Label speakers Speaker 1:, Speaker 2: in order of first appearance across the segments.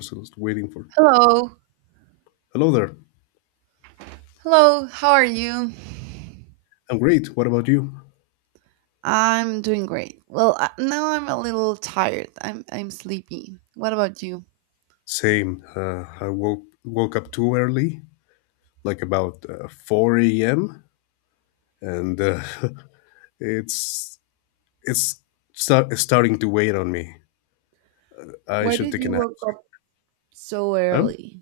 Speaker 1: Just waiting for.
Speaker 2: Hello.
Speaker 1: Hello there.
Speaker 2: Hello. How are you?
Speaker 1: I'm great. What about you?
Speaker 2: I'm doing great. Well, I, now I'm a little tired. I'm sleepy. What about you?
Speaker 1: Same. I woke up too early, like about 4 a.m., and it's it's it's starting to weigh on me. I
Speaker 2: Why
Speaker 1: should
Speaker 2: did
Speaker 1: take a
Speaker 2: you
Speaker 1: nap.
Speaker 2: wake up so
Speaker 1: Um,
Speaker 2: early?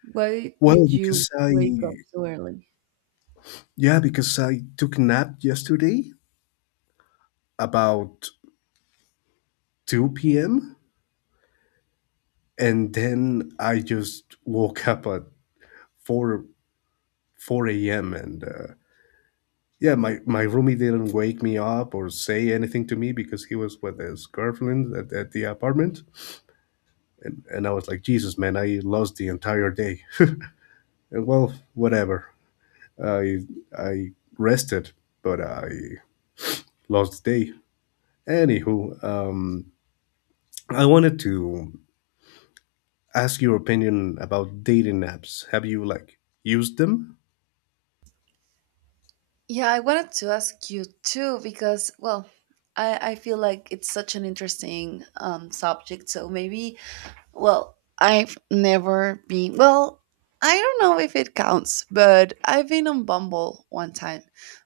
Speaker 2: Why
Speaker 1: well,
Speaker 2: did you wake up so early?
Speaker 1: because I took a nap yesterday about 2 p.m. and then I just woke up at 4 4 a.m. and yeah, my roomie didn't wake me up or say anything to me because he was with his girlfriend at the apartment. And I was like, "Jesus, man, I lost the entire day." And well, whatever. I, I rested, but I lost the day. Anywho, I wanted to ask your opinion about dating apps. Have you like used them?
Speaker 2: Yeah, I wanted to ask you too because, well, I feel like it's such an interesting subject. So maybe well, I've never been. Well, I don't know if it counts, but I've been on Bumble one time.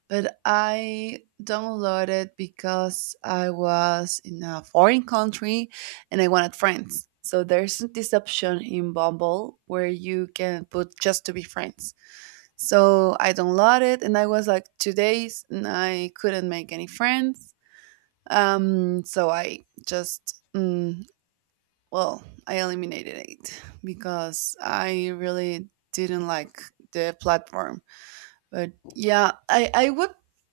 Speaker 2: But I downloaded because I was in a foreign country and I wanted friends. So there's this option in Bumble where you can put just to be friends. So I downloaded and I was like 2 days and I couldn't make any friends. Um, so I just mm, well, I eliminated it because I really didn't like the platform. But yeah, I, I would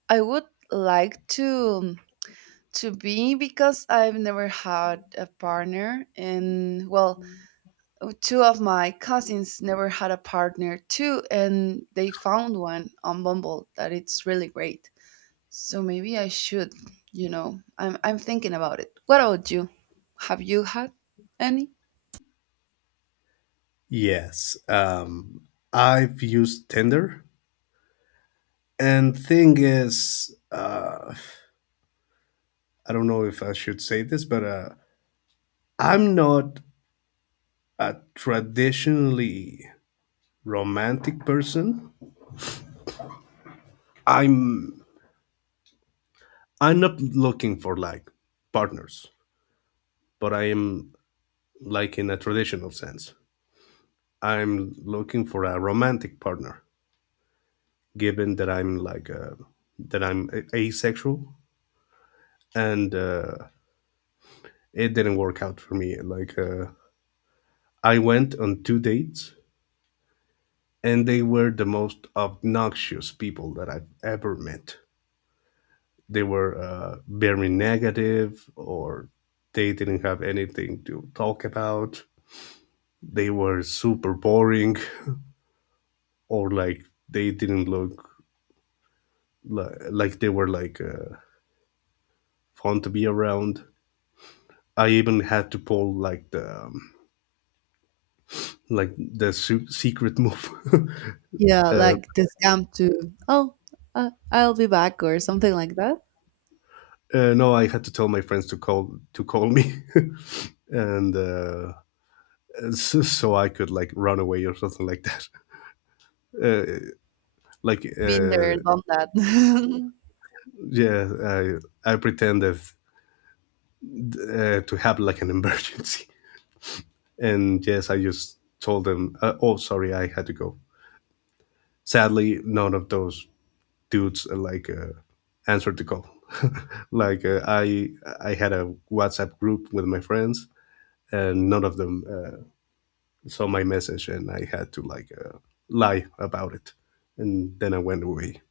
Speaker 2: I would like to be because I've never had a partner and well, two of my cousins never had a partner too and they found one on Bumble that it's really great. So maybe I should, you know. I'm thinking about it. What about you? Have you had any?
Speaker 1: Yes. I've used Tinder. And thing is, I don't know if I should say this, but I'm not a traditionally romantic person. I'm I'm not looking for like partners, but I am like in a traditional sense. I'm looking for a romantic partner, given that I'm like that asexual, and it didn't work out for me. Like, I went on two dates, and they were the most obnoxious people that I've ever met. They were very negative, or they didn't have anything to talk about. They were super boring, or like they didn't look like they were like fun to be around. I even had to pull like the secret move.
Speaker 2: Yeah,
Speaker 1: uh,
Speaker 2: like the scam to, oh, I'll be back or something like that.
Speaker 1: no, I had to tell my friends to call me, and so I could like run away or something like that. Uh, like
Speaker 2: Been there, done that.
Speaker 1: yeah, I pretended to have like an emergency. And yes, I just told them, "Oh, sorry, I had to go." Sadly, none of those dudes like answered the call. like I had a WhatsApp group with my friends, and none of them saw my message, and I had to like lie about it. And then I went away.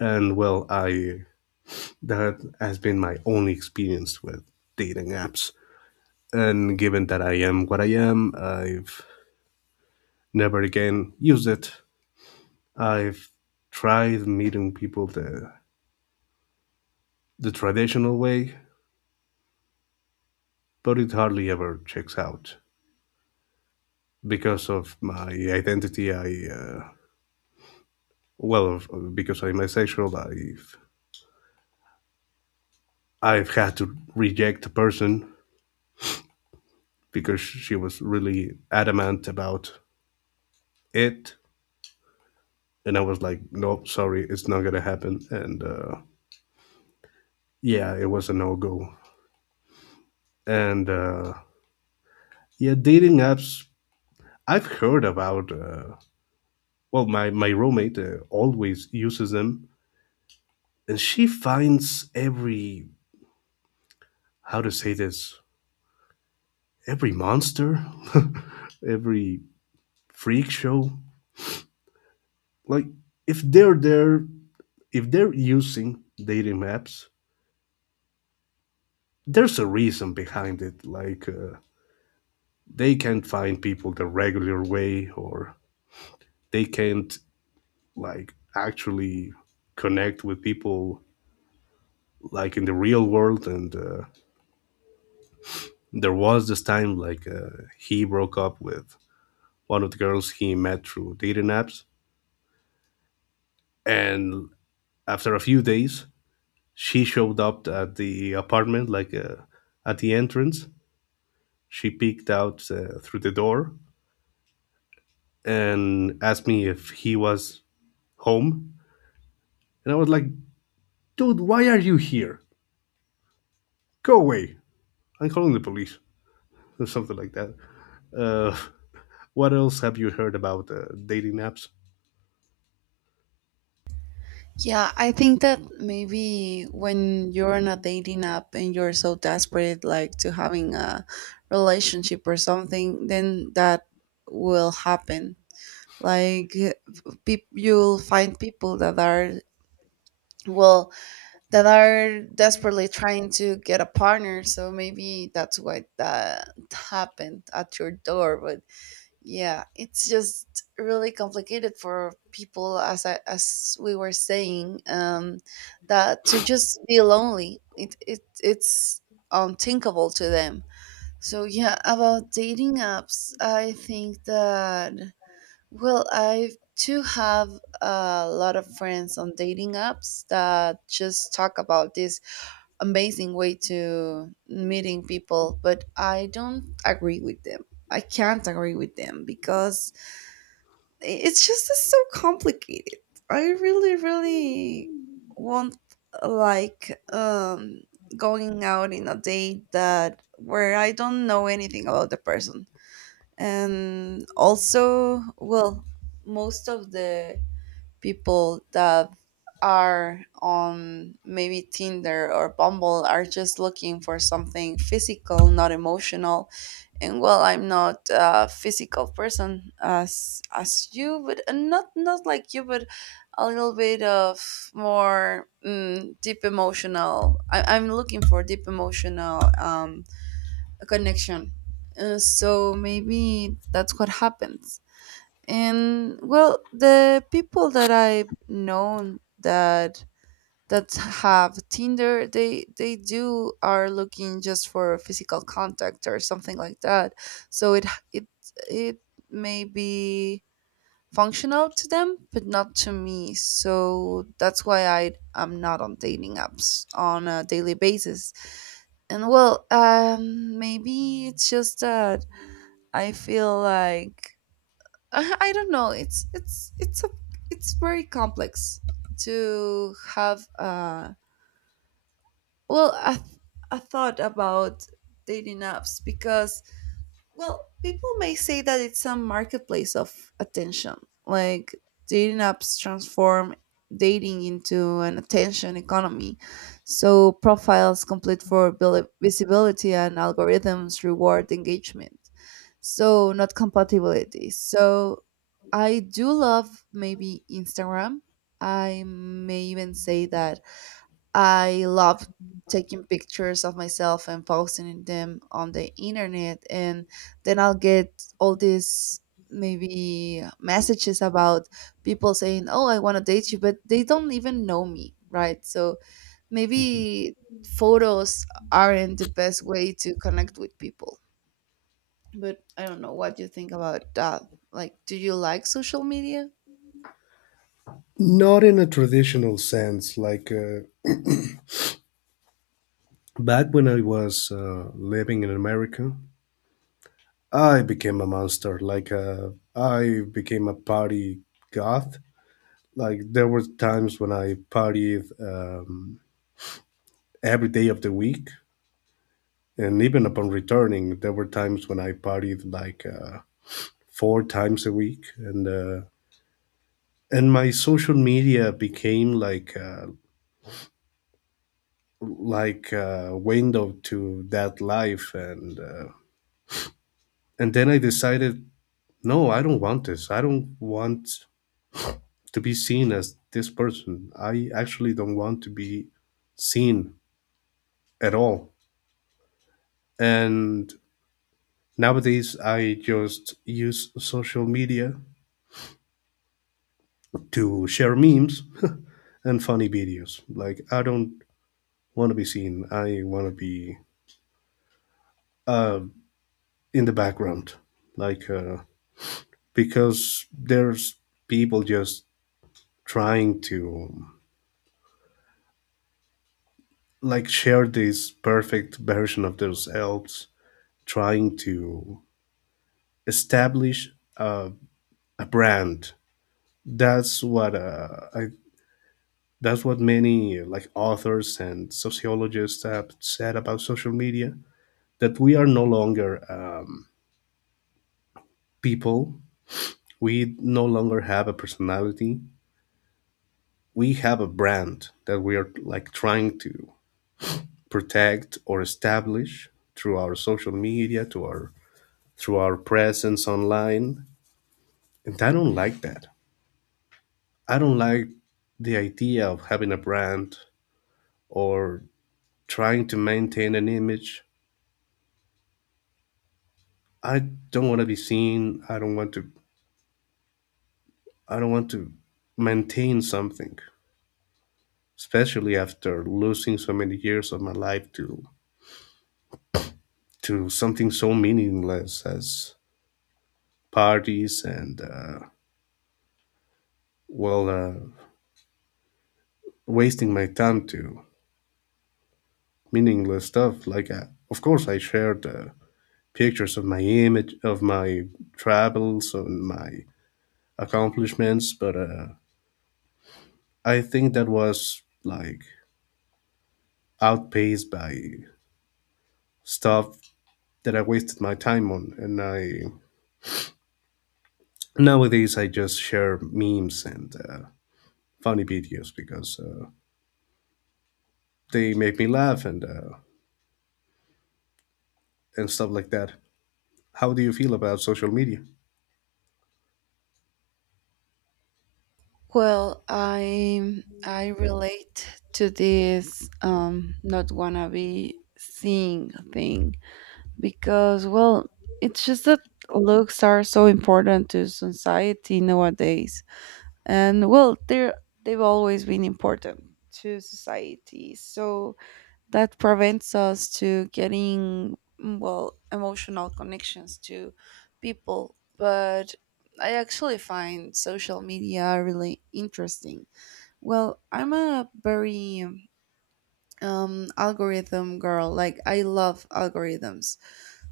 Speaker 1: And well, I that has been my only experience with dating apps. And given that I am what I am, I've never again used it. I've tried meeting people the traditional way, but it hardly ever checks out because of my identity. Because I'm asexual, I've had to reject a person because she was really adamant about it, and I was like, "No, sorry, it's not gonna happen." And yeah, it was a no go. And yeah, dating apps. I've heard about. Well, my roommate always uses them, and she finds every, how to say this, every monster, every freak show. Like if they're there, if they're using dating apps, there's a reason behind it. Like, they can't find people the regular way, or they can't like actually connect with people like in the real world. And there was this time, like, he broke up with one of the girls he met through dating apps, and after a few days, she showed up at the apartment like, at the entrance. She peeked out through the door and asked me if he was home, and I was like, "Dude, why are you here? Go away! I'm calling the police." Or something like that. Uh, what else have you heard about dating apps?
Speaker 2: Yeah, I think that maybe when you're on a dating app and you're so desperate like to having a relationship or something, then that will happen. Like peop you'll find people that are well that are desperately trying to get a partner, so maybe that's why that happened at your door. Yeah, it's just really complicated for people as as we were saying, that to just be lonely it's unthinkable to them. So yeah, about dating apps, I think that well, I too have a lot of friends on dating apps that just talk about this amazing way to meeting people, but I don't agree with them. I can't agree with them because it's just so complicated. I really, really want like going out in a date that where I don't know anything about the person. And also well, most of the people that are on maybe Tinder or Bumble are just looking for something physical, not emotional. And well, I'm not a physical person as you, but not like you, but a little bit of more deep emotional. I'm looking for deep emotional connection. So maybe that's what happens. And well, the people that I've known that have Tinder, they do are looking just for physical contact or something like that. So it it may be functional to them, but not to me. So that's why I am not on dating apps on a daily basis. And well, maybe it's just that I feel like I don't know. It's a it's very complex to have well a, a thought about dating apps because well, people may say that it's a marketplace of attention. Like dating apps transform dating into an attention economy. So profiles complete for visibility, and algorithms reward engagement. So not compatibility. So I do love maybe Instagram. I may even say that I love taking pictures of myself and posting them on the internet, and then I'll get all these maybe messages about people saying, "Oh, I want to date you," but they don't even know me, right? So maybe photos aren't the best way to connect with people. But I don't know what you think about that. Like, do you like social media?
Speaker 1: Not in a traditional sense, like, back when I was living in America, I became a monster. Like, I became a party goth. Like, there were times when I partied every day of the week, and even upon returning, there were times when I partied like, 4 times a week, and my social media became like a window to that life. And and then I decided, "No, I don't want this. I don't want to be seen as this person." I actually don't want to be seen at all. And nowadays, I just use social media to share memes and funny videos. Like, I don't want to be seen. I want to be uh, in the background. Like, because there's people just trying to like share this perfect version of themselves, trying to establish a a brand. That's what I. That's what many like authors and sociologists have said about social media. That we are no longer people. We no longer have a personality. We have a brand that we are like trying to protect or establish through our social media, to our through our presence online. And I don't like that. I don't like the idea of having a brand or trying to maintain an image. I don't want to be seen. I don't want to. I don't want to maintain something, especially after losing so many years of my life to something so meaningless as parties, and well, wasting my time to meaningless stuff. Like, of course, I shared pictures of my image, of my travels and my accomplishments, but I think that was like outpaced by stuff that I wasted my time on. And I nowadays I just share memes and funny videos because they make me laugh, and stuff like that. How do you feel about social media?
Speaker 2: Well, I relate to this not wanna be seeing thing because well, it's just that looks are so important to society nowadays. And well, they've always been important to society. So that prevents us to getting well, emotional connections to people. But I actually find social media really interesting. Well, I'm a very algorithm girl. Like, I love algorithms.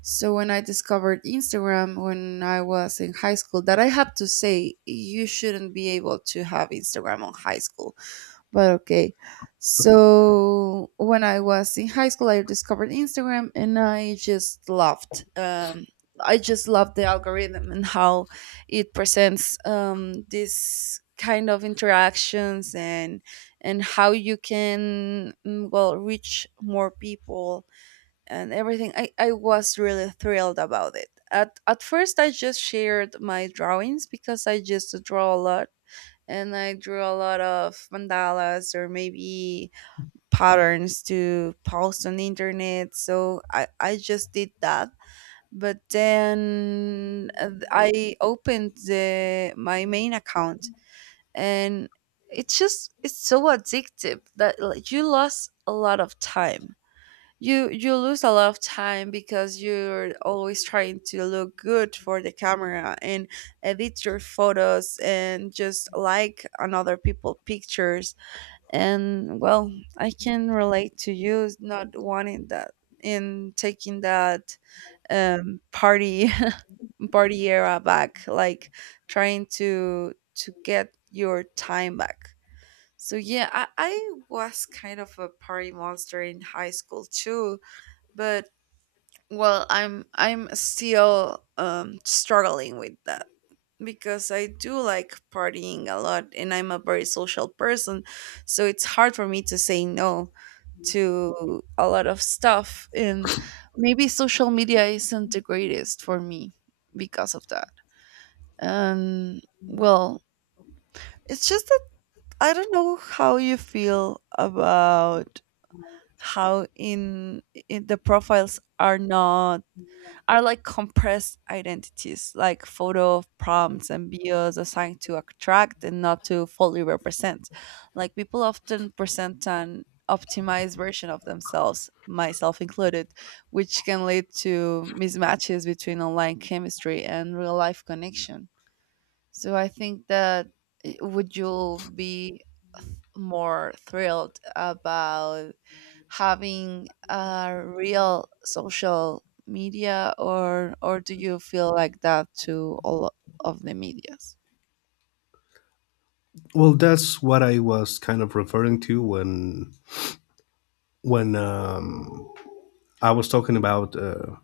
Speaker 2: So, when I discovered Instagram when I was in high school, that I have to say, you shouldn't be able to have Instagram on high school, but okay. So when I was in high school, I discovered Instagram and I just loved. I just loved the algorithm and how it presents this kind of interactions and how you can well reach more people and everything. I was really thrilled about it. At first, I just shared my drawings because I just draw a lot and I drew a lot of mandalas or maybe patterns to post on the internet. So I just did that. But then I opened the my main account and it's just it's so addictive that like, you lost a lot of time. You lose a lot of time because you're always trying to look good for the camera and edit your photos and just like another people pictures. And well, I can relate to you not wanting that, in taking that party party era back, like trying to get your time back. So yeah, I was kind of a party monster in high school too. But well, I'm still struggling with that because I do like partying a lot and I'm a very social person, so it's hard for me to say no to a lot of stuff. And maybe social media isn't the greatest for me because of that. And well, it's just that I don't know how you feel about how in the profiles are not are like compressed identities, like photo prompts and bios assigned to attract and not to fully represent. Like people often present an optimized version of themselves, myself included, which can lead to mismatches between online chemistry and real life connection. So I think that eh, would you be more thrilled about having a real social media, or do you feel like that to all of the medias?
Speaker 1: Well, that's what I was kind of referring to when I was talking about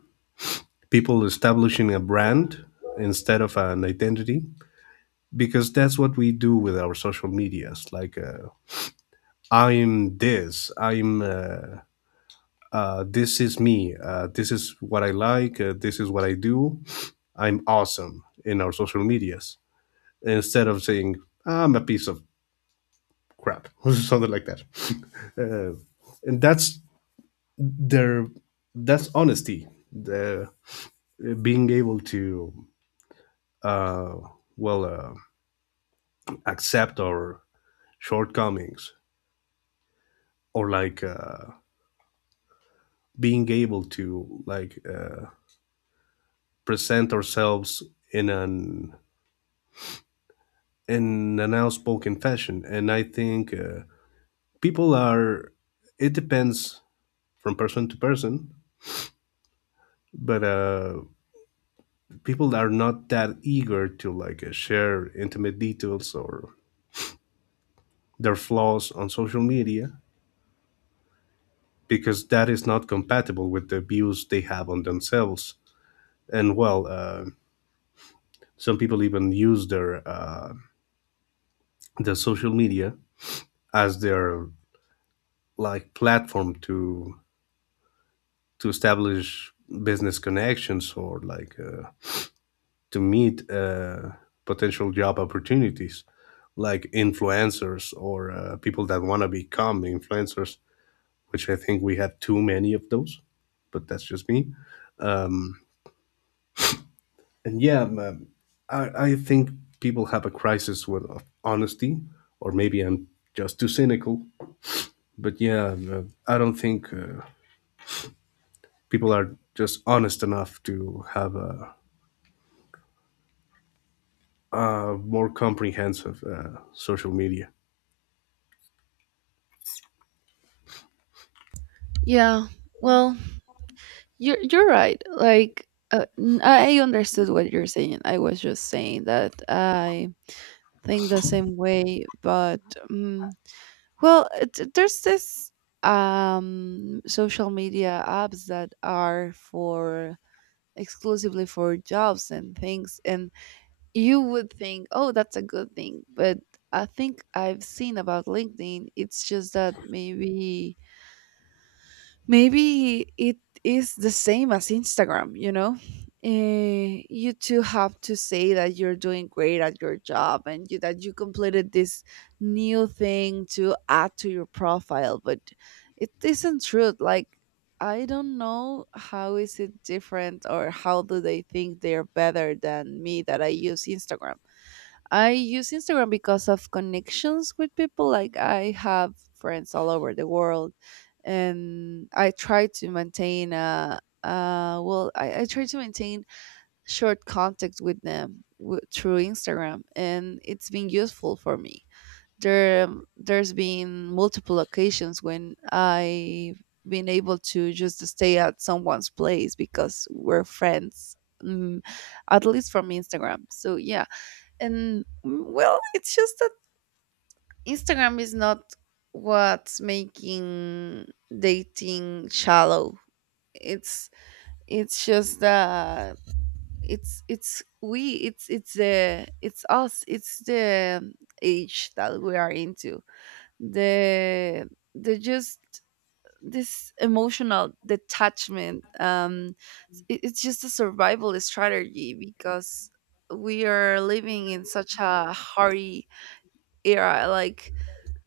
Speaker 1: people establishing a brand instead of an identity, because that's what we do with our social medias. Like, I'm this. I'm. This is me. This is what I like. This is what I do. I'm awesome in our social medias, instead of saying I'm a piece of crap or something like that. uh, and that's their That's honesty. The Being able to uh, well, accept our shortcomings, or like being able to like. Present ourselves in an outspoken fashion. And I think, people are it depends from person to person. But people are not that eager to like, share intimate details or their flaws on social media, because that is not compatible with the views they have on themselves. And well, some people even use their social media as their like platform to establish business connections, or like to meet potential job opportunities, like influencers, or people that want to become influencers, which I think we have too many of those, but that's just me. Um, and yeah I think people have a crisis with of honesty, or maybe I'm just too cynical. But yeah, I don't think people are just honest enough to have a more comprehensive social media.
Speaker 2: Yeah, well, you're right. Like I understood what you're saying. I was just saying that I think the same way. But um, well there's this social media apps that are for exclusively for jobs and things. And you would think, oh, that's a good thing, but I think I've seen about LinkedIn, it's just that maybe it is the same as Instagram, you know? Eh, you too have to say that you're doing great at your job and you, that you completed this new thing to add to your profile, but it isn't true. Like, I don't know how is it different or how do they think they're better than me that I use Instagram. I use Instagram because of connections with people. Like I have friends all over the world, and I try to maintain I try to maintain short contact with them through Instagram, and it's been useful for me. There's been multiple occasions when I've been able to just stay at someone's place because we're friends, at least from Instagram. So yeah, and well, it's just that Instagram is not what's making dating shallow. it's it's just that it's we it's the it's us. It's the age that we are into. the the just this emotional detachment. It's just a survival strategy because we are living in such a hurry era, like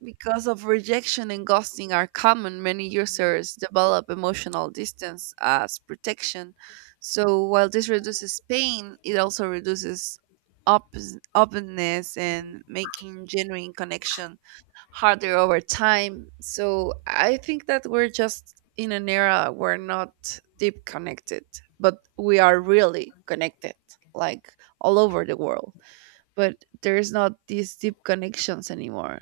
Speaker 2: because of rejection and ghosting are common, many users develop emotional distance as protection. So while this reduces pain, it also reduces op- openness and making genuine connection harder over time. So I think that we're just in an era we're not deep connected, but we are really connected, like all over the world, but there's not these deep connections anymore.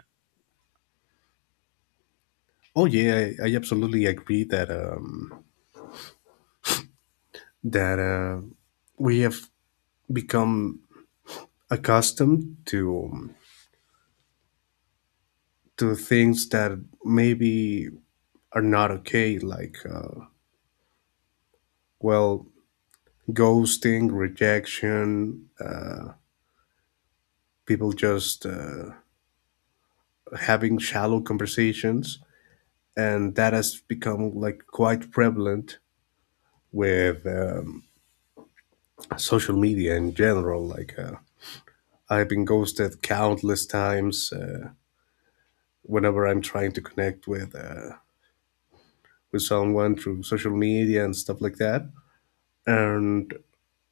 Speaker 1: Oh yeah, I absolutely agree that we have become accustomed to things that maybe are not okay, like, well, ghosting, rejection, people just having shallow conversations, and that has become like quite prevalent with social media in general. Like, I've been ghosted countless times whenever I'm trying to connect with someone through social media and stuff like that. And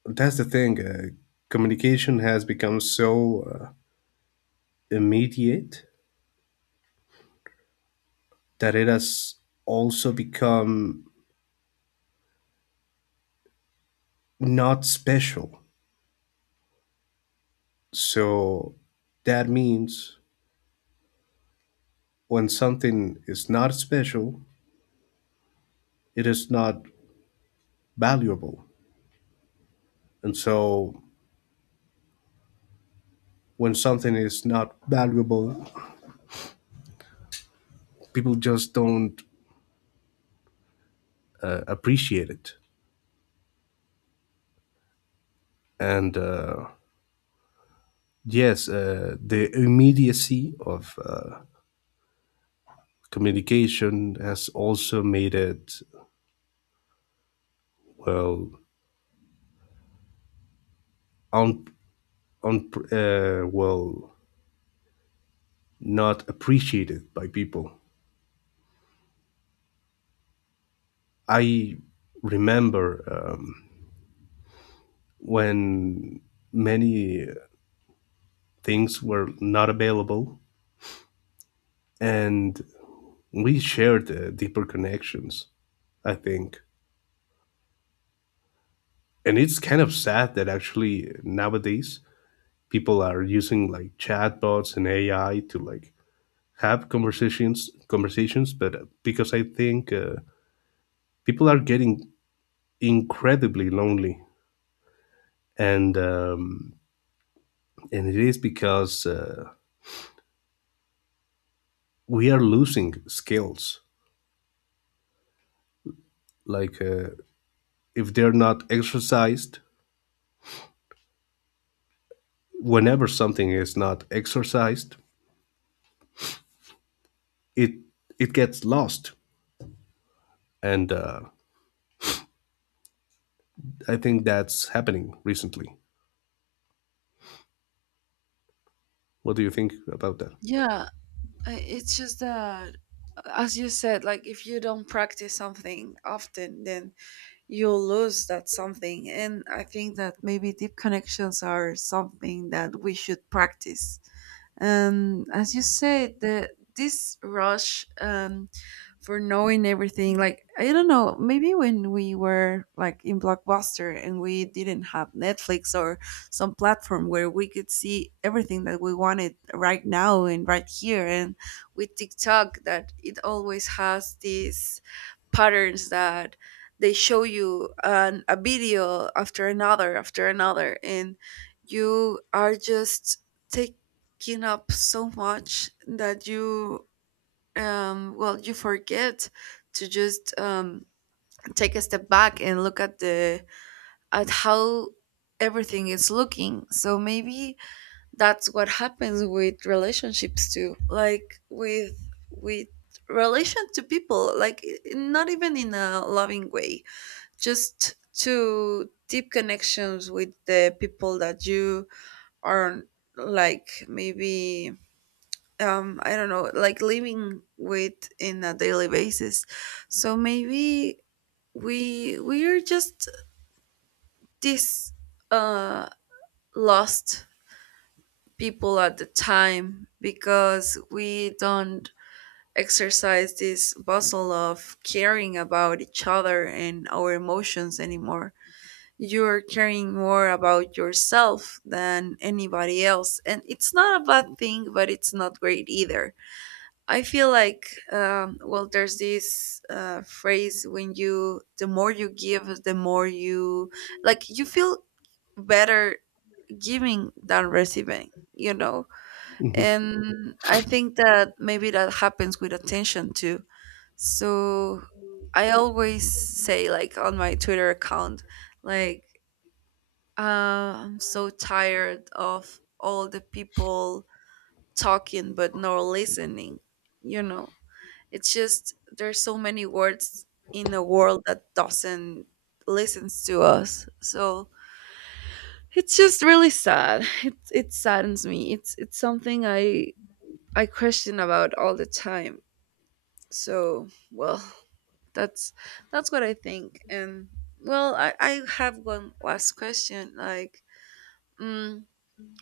Speaker 1: that's the thing. Communication has become so uh, immediate that it has also become not special. So that means when something is not special, it is not valuable. And so when something is not valuable, people just don't appreciate it. And yes, the immediacy of communication has also made it well un, un well, not appreciated by people. I remember when many things were not available and we shared deeper connections. I think And it's kind of sad that actually nowadays people are using like chatbots and AI to like have conversations, but because I think people are getting incredibly lonely. And and it is because we are losing skills, like, if they're not exercised. Whenever something is not exercised, it it gets lost. And I think that's happening recently. What do you think about that?
Speaker 2: Yeah, it's just that, as you said, like if you don't practice something often, then you'll lose that something. And I think that maybe deep connections are something that we should practice. And as you say, the this rush for knowing everything, like I don't know, maybe when we were like in Blockbuster and we didn't have Netflix or some platform where we could see everything that we wanted right now and right here, and with TikTok that it always has this patterns that they show you a video after another and you are just taking up so much that you you forget to just take a step back and look at the at how everything is looking. So maybe that's what happens with relationships too, like with with relation to people, like not even in a loving way, just to deep connections with the people that you are, like maybe I don't know, like living with in a daily basis. So maybe we are just this uh lost people at the time because we don't exercise this bustle of caring about each other and our emotions anymore. You're caring more about yourself than anybody else. And it's not a bad thing, but it's not great either. I feel like, well, there's this phrase when you, the more you give, the more you, like, you feel better giving than receiving, you know.
Speaker 1: Hmm.
Speaker 2: And I think that maybe that happens with attention too. So I always say like on my Twitter account, like uh, I'm so tired of all the people talking but not listening, you know. It's just there's so many words in a world that doesn't listens to us. So it's just really sad. It saddens me. It's something I question about all the time. So, well, that's that's what I think. And well, I have one last question. Like, mm,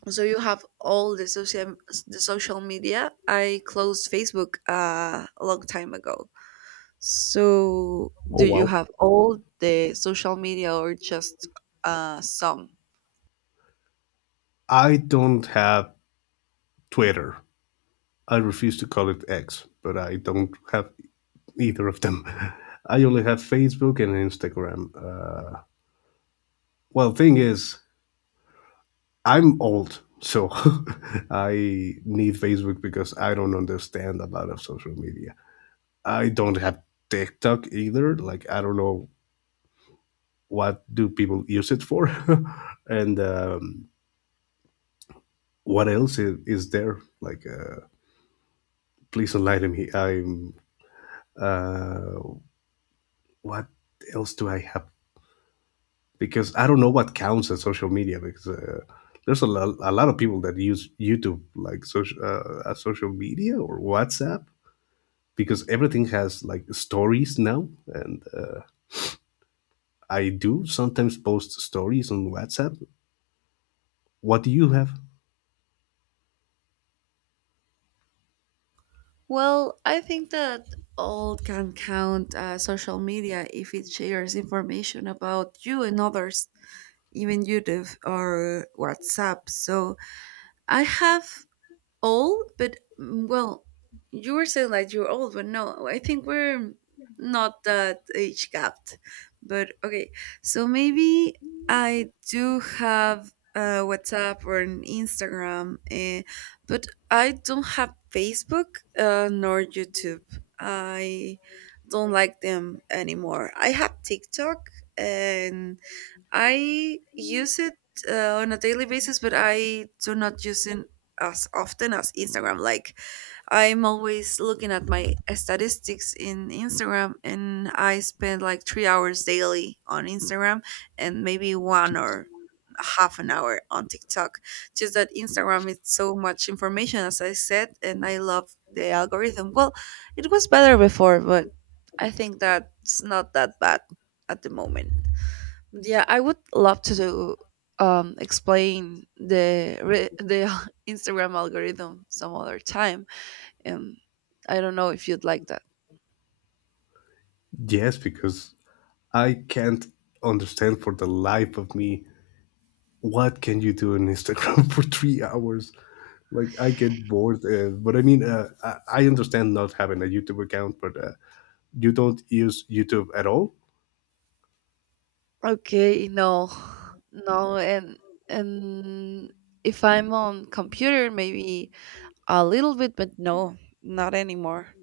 Speaker 2: so you have all the social media. I closed Facebook a long time ago. So,
Speaker 1: Oh,
Speaker 2: do you
Speaker 1: wow.
Speaker 2: have all the social media or just some?
Speaker 1: I don't have Twitter. I refuse to call it X, but I don't have either of them. I only have Facebook and Instagram. Well, thing is, I'm old, so I need Facebook because I don't understand a lot of social media. I don't have TikTok either. Like, I don't know, what do people use it for, and what else is there? Like, please enlighten me. I'm. Uh, what else do I have? Because I don't know what counts as social media. Because there's a lot of people that use YouTube like social as social media, or WhatsApp, because everything has like stories now, and I do sometimes post stories on WhatsApp. What do you have?
Speaker 2: Well, I think that all can count social media if it shares information about you and others, even YouTube or WhatsApp. So I have old, but well, you were saying that you're old, but no, I think we're not that age gapped. But okay, so maybe I do have WhatsApp or an Instagram, eh, but I don't have Facebook nor YouTube. I don't like them anymore. I have TikTok and I use it on a daily basis, but I do not use it as often as Instagram. Like I'm always looking at my statistics in Instagram, and I spend like 3 hours daily on Instagram, and maybe one or half an hour on TikTok. Just that Instagram is so much information, as I said, and I love the algorithm. Well, it was better before, but I think that's not that bad at the moment. Yeah, I would love to do, explain the the Instagram algorithm some other time, and I don't know if you'd like that.
Speaker 1: Yes, because I can't understand for the life of me what can you do on Instagram for 3 hours. Like, I get bored, but I mean, I understand not having a YouTube account, but you don't use YouTube at all?
Speaker 2: Okay, no, no, and and if I'm on computer, maybe a little bit, but no, not anymore.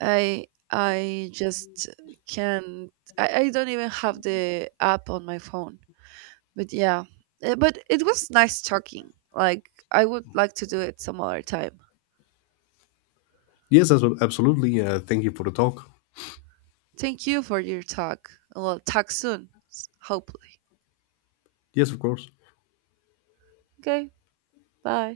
Speaker 2: I just can't. I don't even have the app on my phone. But yeah, but it was nice talking. Like, I would like to do it some other time.
Speaker 1: Yes, absolutely. Thank you for the talk.
Speaker 2: Thank you for your talk. Well, talk soon, hopefully.
Speaker 1: Yes, of course.
Speaker 2: Okay, bye.